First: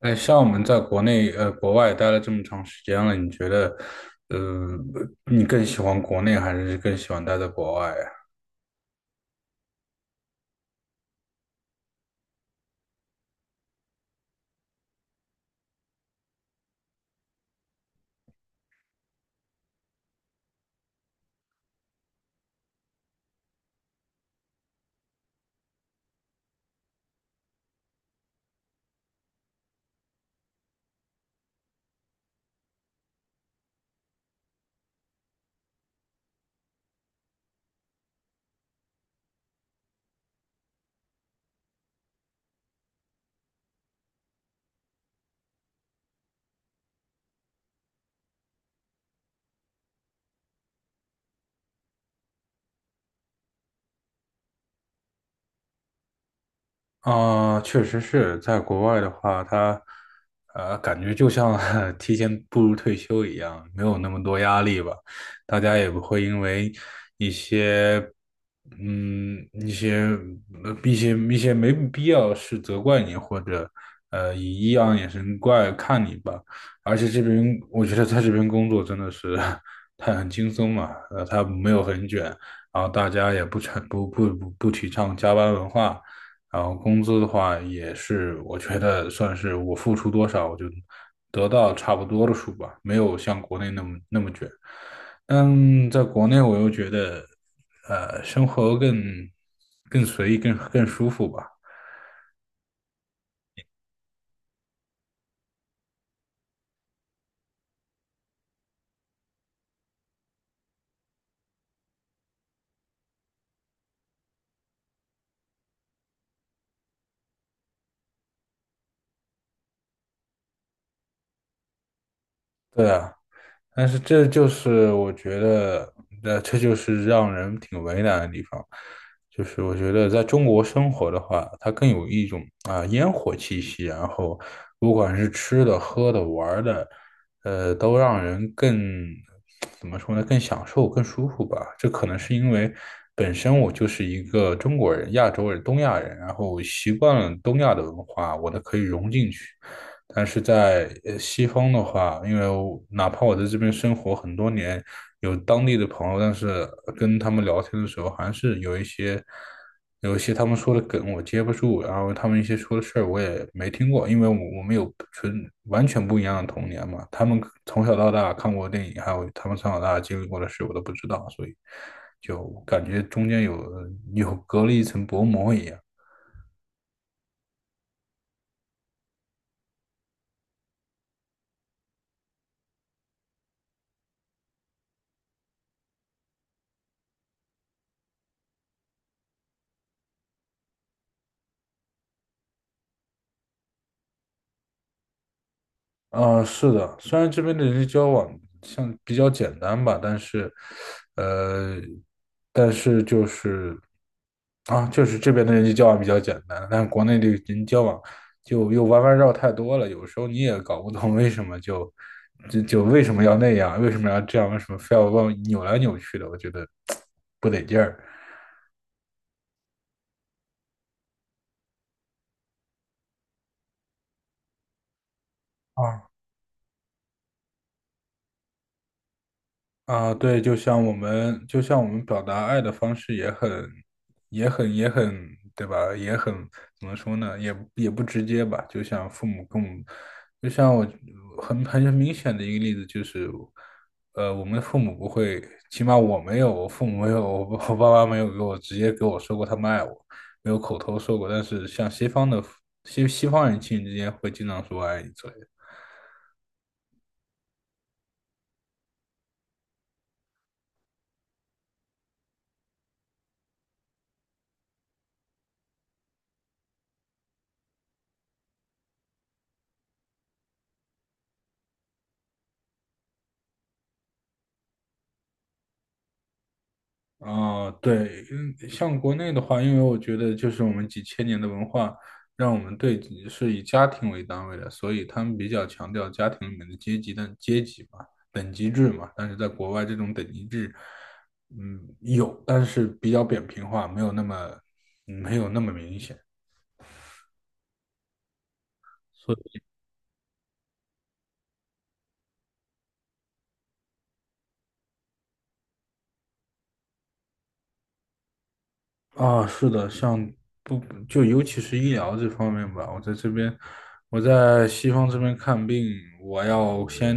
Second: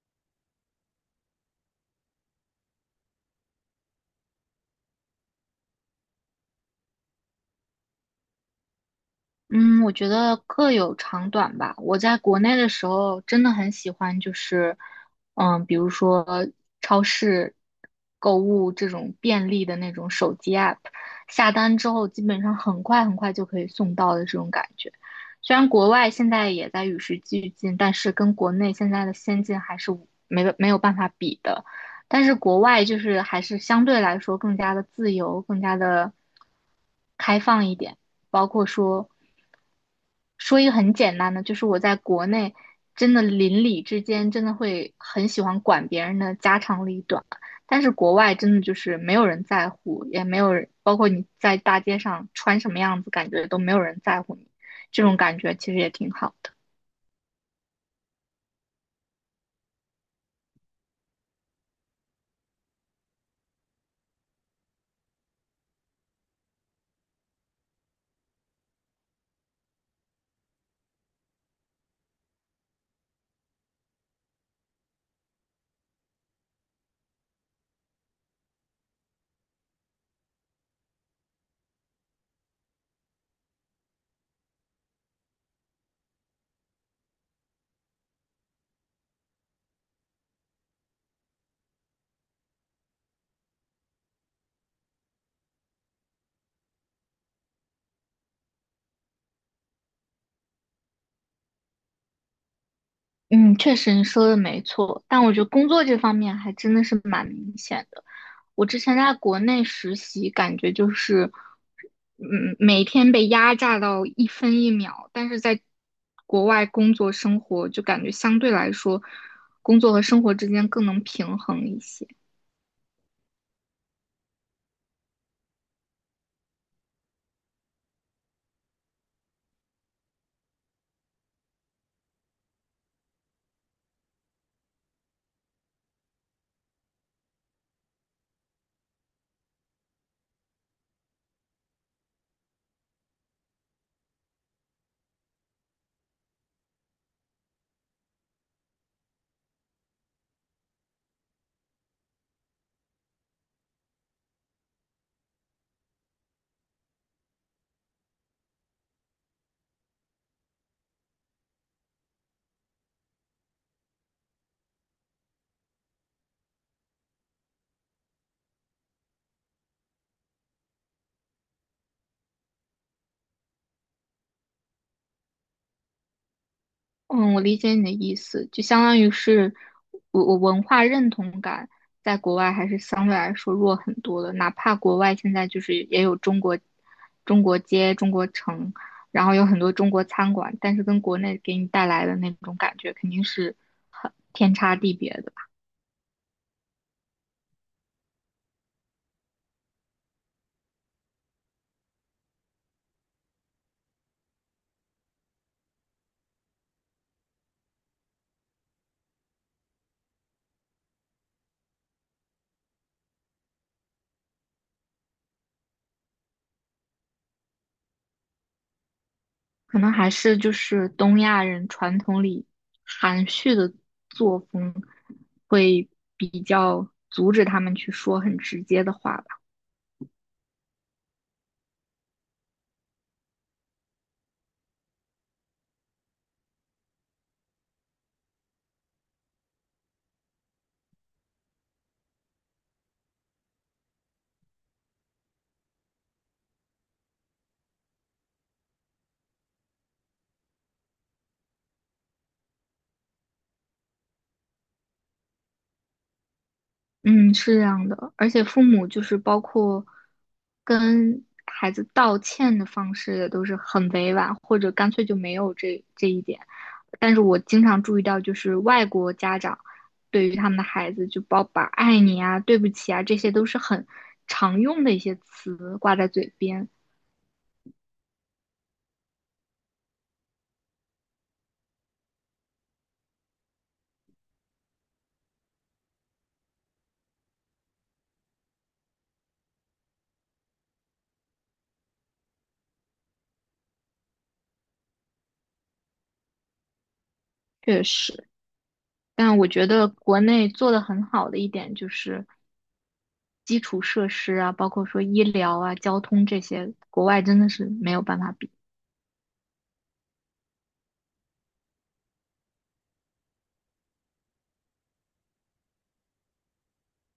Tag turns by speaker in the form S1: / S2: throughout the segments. S1: 哎，像我们在国内国外待了这么长时间了，你觉得，呃，你更喜欢国内还是更喜欢待在国外呀？
S2: 嗯，我觉得各有长短吧。我在国内的时候真的很喜欢，就是，比如说超市购物这种便利的那种手机 app，下单之后基本上很快就可以送到的这种感觉。虽然国外现在也在与时俱进，但是跟国内现在的先进还是没有办法比的。但是国外就是还是相对来说更加的自由，更加的开放一点。包括说，说一个很简单的，就是我在国内真的邻里之间真的会很喜欢管别人的家长里短，但是国外真的就是没有人在乎，也没有人，包括你在大街上穿什么样子，感觉都没有人在乎你，这种感觉其实也挺好的。
S1: 啊、确实是在国外的话，他感觉就像 提前步入退休一样，没有那么多压力吧。大家也不会因为一些嗯一些呃一些一些没必要的事责怪你，或者以异样眼神怪看你吧。而且这边我觉得在这边工作真的是 他很轻松嘛，他没有很卷，然后大家也不成不不不不提倡加班文化。然后工资的话也是，我觉得算是我付出多少，我就得到差不多的数吧，没有像国内那么卷。但在国内，我又觉得，生活更随意，更舒服吧。
S2: 嗯，确实你说的没错，但我觉得工作这方面还真的是蛮明显的。我之前在国内实习，感觉就是，每天被压榨到一分一秒，但是在国外工作生活，就感觉相对来说，工作和生活之间更能平衡一些。
S1: 对啊。但是这就是我觉得，那这就是让人挺为难的地方，就是我觉得在中国生活的话，它更有一种烟火气息，然后不管是吃的、喝的、玩儿的，都让人更怎么说呢，更享受、更舒服吧。这可能是因为本身我就是一个中国人、亚洲人、东亚人，然后习惯了东亚的文化，我呢可以融进去。但是在西方的话，因为我哪怕我在这边生活很多年，有当地的朋友，但是跟他们聊天的时候，还是有一些他们说的梗我接不住，然后他们一些说的事儿我也没听过，因为我们有完全不一样的童年嘛，他们从小到大看过的电影，还有他们从小到大经历过的事，我都不知道，所以就感觉中间有隔了一层薄膜一样。
S2: 嗯，我理解你的意思，就相当于是我文化认同感在国外还是相对来说弱很多的，哪怕国外现在就是也有中国街、中国城，然后有很多中国餐馆，但是跟国内给你带来的那种感觉肯定是很天差地别的吧，
S1: 是的，虽然这边的人际交往像比较简单吧，但是，呃，但是就是这边的人际交往比较简单，但是国内的人际交往就又弯弯绕太多了，有时候你也搞不懂为什么就就就为什么要那样，为什么要这样，为什么非要往扭来扭去的，我觉得 不得劲儿。
S2: 可能还是就是东亚人传统里含蓄的作风会
S1: 啊。
S2: 比较阻止他们去说很直接的话吧。
S1: 啊，对，就像我们，就像我们表达爱的方式也很，对吧？怎么说呢？也不直接吧。就像父母跟我们，就像我很明显的一个例子就是，我们的父母不会，起码我没有，我父母没有，我爸妈没有直接给我说过他们爱我，没有口头说过。但是像西方的西方人亲人之间会经常说爱你之类的。
S2: 嗯，是这样的，而且父母就是包括跟孩子道歉的方式也都是很委婉，或者干脆就没有这一点。但是我经常注意到，就是外国家长对于他们的孩子，就包把"爱你"啊、"对不起"啊，这些都是很常用的一些词挂在嘴边，
S1: 啊，对，像国内的话，因为我觉得就是我们几千年的文化，让我们对是以家庭为单位的，所以他们比较强调家庭里面的阶级的阶级嘛，等级制嘛。但是在国外，这种等级制，嗯，有，但是比较扁平化，没有那么明显。
S2: 确实。但我觉得国内做得很好的一点就是基础设施啊，包括说医疗啊、交通这些，国外真的是没有办法比。
S1: 啊，是的，像不就尤其是医疗这方面吧，我在这边，我在西方这边看病，我要先，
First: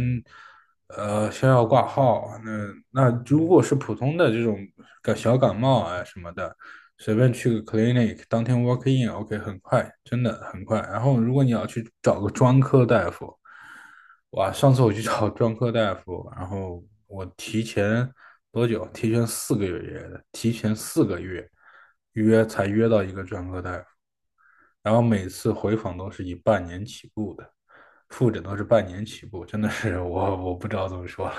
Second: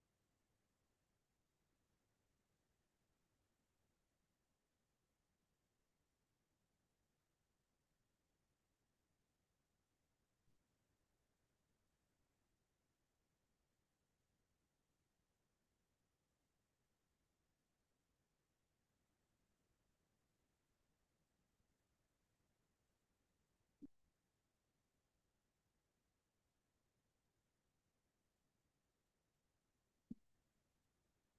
S1: 呃，先要挂号。那如果是普通的这种小感冒啊什么的，随便去个 clinic，当天 walk in，OK，很快，真的很快。然后如果你要去找个专科大夫，哇，上次我去找专科大夫，然后我提前多久？提前四个月约的，提前四个月才约到一个专科大夫，然后每次回访都是以半年起步的，复诊都是半年起步，真的是我不知道怎么说了。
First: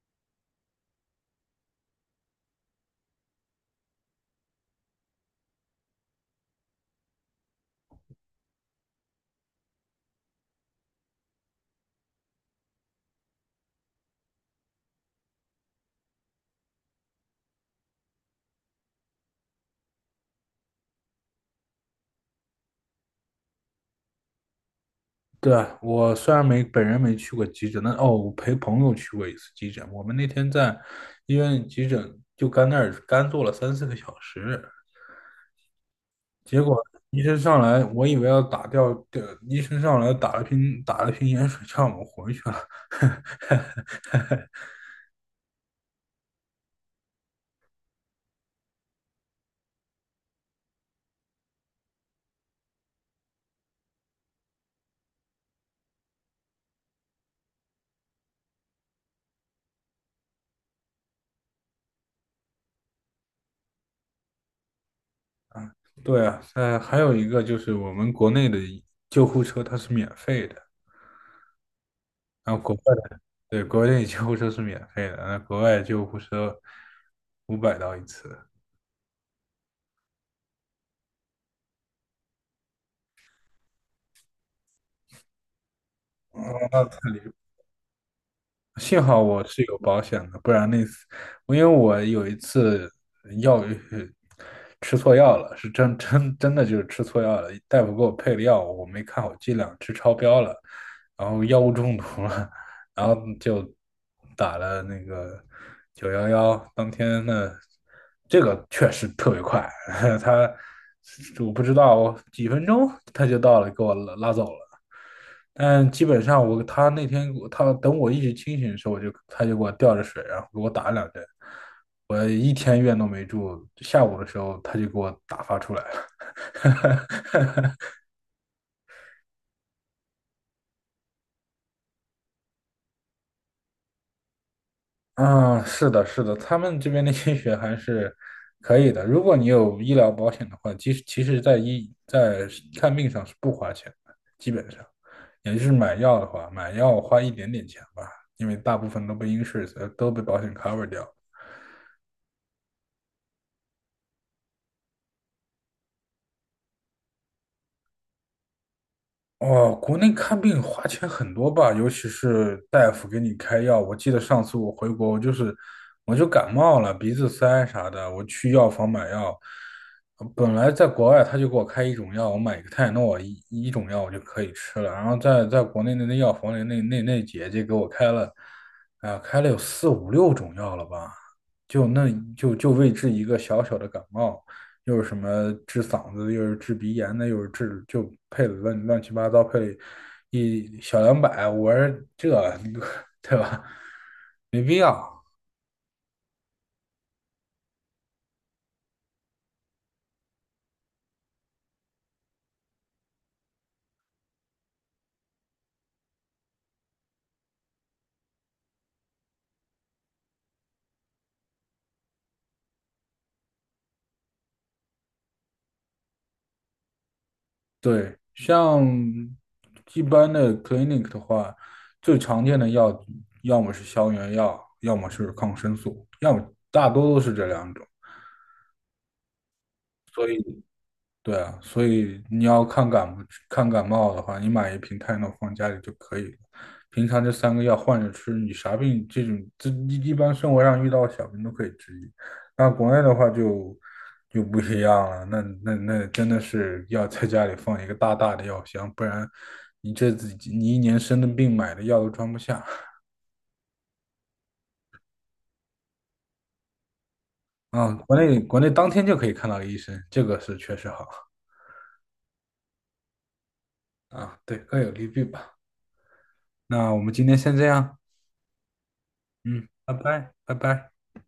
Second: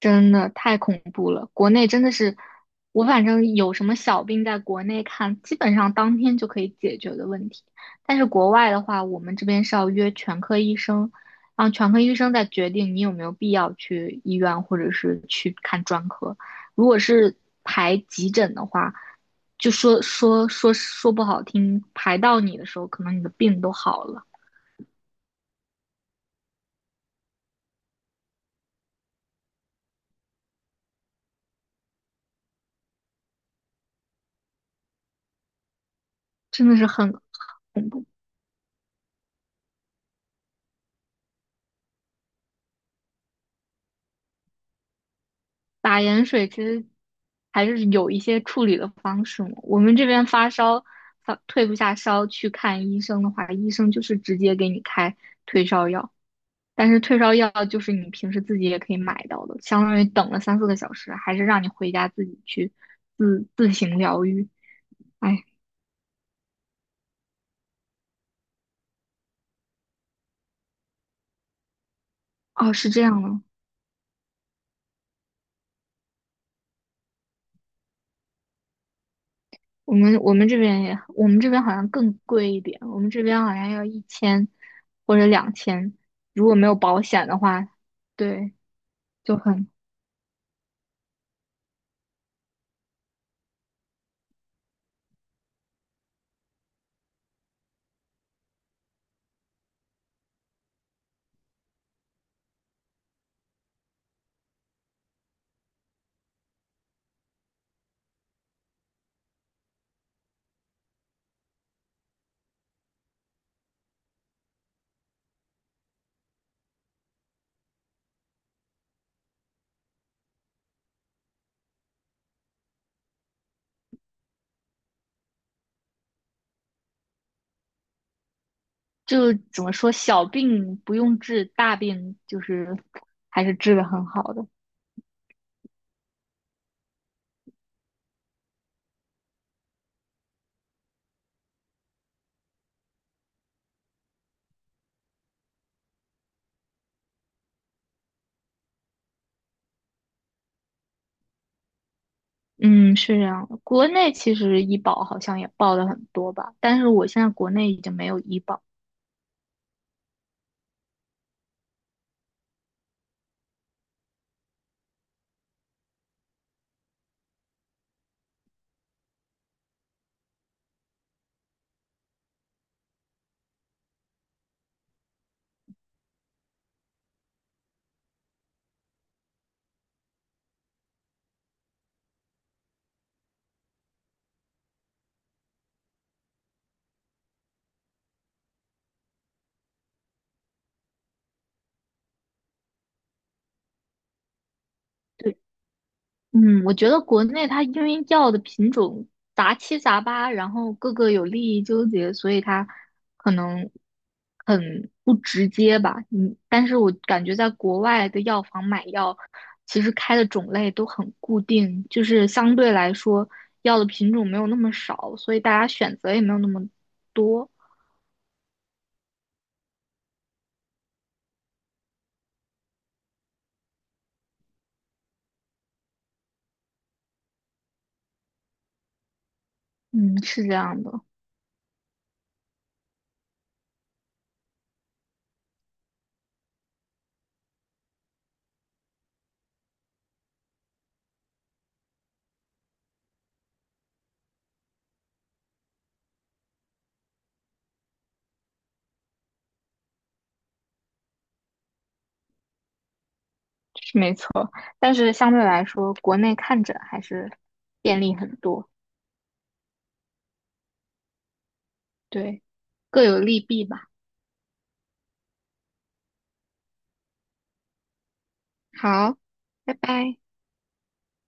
S2: 真的太恐怖了，国内真的是，我反正有什么小病在国内看，基本上当天就可以解决的问题。但是国外的话，我们这边是要约全科医生，然后全科医生再决定你有没有必要去医院或者是去看专科。如果是排急诊的话，就说不好听，排到你的时候，可能你的病都好了，
S1: 对，啊，我虽然没本人没去过急诊，但哦，我陪朋友去过一次急诊。我们那天在医院急诊就干那儿干坐了3、4个小时，结
S2: 真的
S1: 果
S2: 是很。
S1: 医生上来，
S2: 恐怖。
S1: 我以为要打吊，对，医生上来打了瓶盐水，叫我们回去了。
S2: 打盐水其实还是有一些处理的方式嘛。我们这边发烧，发退不下烧，去看医生的话，医生就是直接给你开退烧药。但是退烧药就是你平时自己也可以买到的，相当于等了三四个小时，还是让你回家自己去自行疗愈。哎，
S1: 对啊，还有一个就是我们国内的救护车它是免费的，然后
S2: 哦，
S1: 国
S2: 是
S1: 外
S2: 这
S1: 的，
S2: 样的，
S1: 对，国内救护车是免费的，那国外救护车500刀一次，
S2: 我们这边也，我们这边好像更贵一点，我们这边好像要一千或者两千，
S1: 哦，
S2: 如果没有
S1: 那太
S2: 保
S1: 离
S2: 险
S1: 谱。
S2: 的话，对，
S1: 幸好
S2: 就
S1: 我是
S2: 很
S1: 有保险的，不然那次，因为我有一次药呃吃错药了，是真的就是吃错药了，大夫给我配的药我没看好剂量，吃超标了，然后药物中毒了，然后就打了那个911，当天呢，这个确实特别快，他我不知道几分钟他就到了，给我拉走了。但基本上那天他等我一直清醒的时候，他就给我吊着水，然后给我打了2针，我一天院都没住。下午的时候他就给我打发出来了。
S2: 就怎么说，小病不用治，大病就是还是治的很好的。
S1: 啊，是的，是的，他们这边的医学还是可以的。如果你有医疗保险的话，其实在看病上是不花钱的，基本上，也就是买药的话，买药花一点点钱吧，因为大部分都被保险 cover 掉。
S2: 嗯，是这样的。国内其实医保好像也报的很多吧，但是我现在国内已经没有医保。
S1: 哦，国内看病花钱很多吧，尤其是大夫给你开药。我记得上次我回国，我就感冒了，鼻子塞啥的，我去药房买药。本来在国外他就给我开一种药，我买一个泰诺一种药我就可以吃了。然后在国内的那药房里，那姐姐给我开了，啊、开了有四五六种药了吧，就那就就为治一个小小的感冒。又是什么治嗓子又是治鼻炎的，又是治就配的乱七八糟，配了一小两百，我说这对吧？没必要。
S2: 对。嗯，我觉得国内它因为药的品种杂七杂八，然后各个有利益纠结，所以它可能很不直接吧。嗯，但是我感觉在国外的药房买药，其实开的种类都很固定，就是相对来说药的品种没有那么少，所以大家选择也没有那么多。
S1: 对，像一般的 clinic 的话，最常见的药要么是消炎药，要么是抗生素，要么大多都是这两种。
S2: 嗯，是这样的，
S1: 对啊，所以你要看感冒的话，你买一瓶泰诺放家里就可以了。平常这三个药换着吃，你啥病这种一般生活上遇到的小病都可以治愈。那国内的话就不一样了，那真的是要在家里放一个大大的药箱，不然你这自己你一年生的病买的药都装不下
S2: 是没错。但是相对来说，国内看诊还是
S1: 啊。
S2: 便利
S1: 国
S2: 很
S1: 内
S2: 多，
S1: 当天就可以看到医生，这个是确实好
S2: 对，各有利弊吧。
S1: 啊。对，各有利弊吧。那我们今天先这样，
S2: 好，
S1: 嗯，
S2: 拜
S1: 拜
S2: 拜。
S1: 拜，拜拜。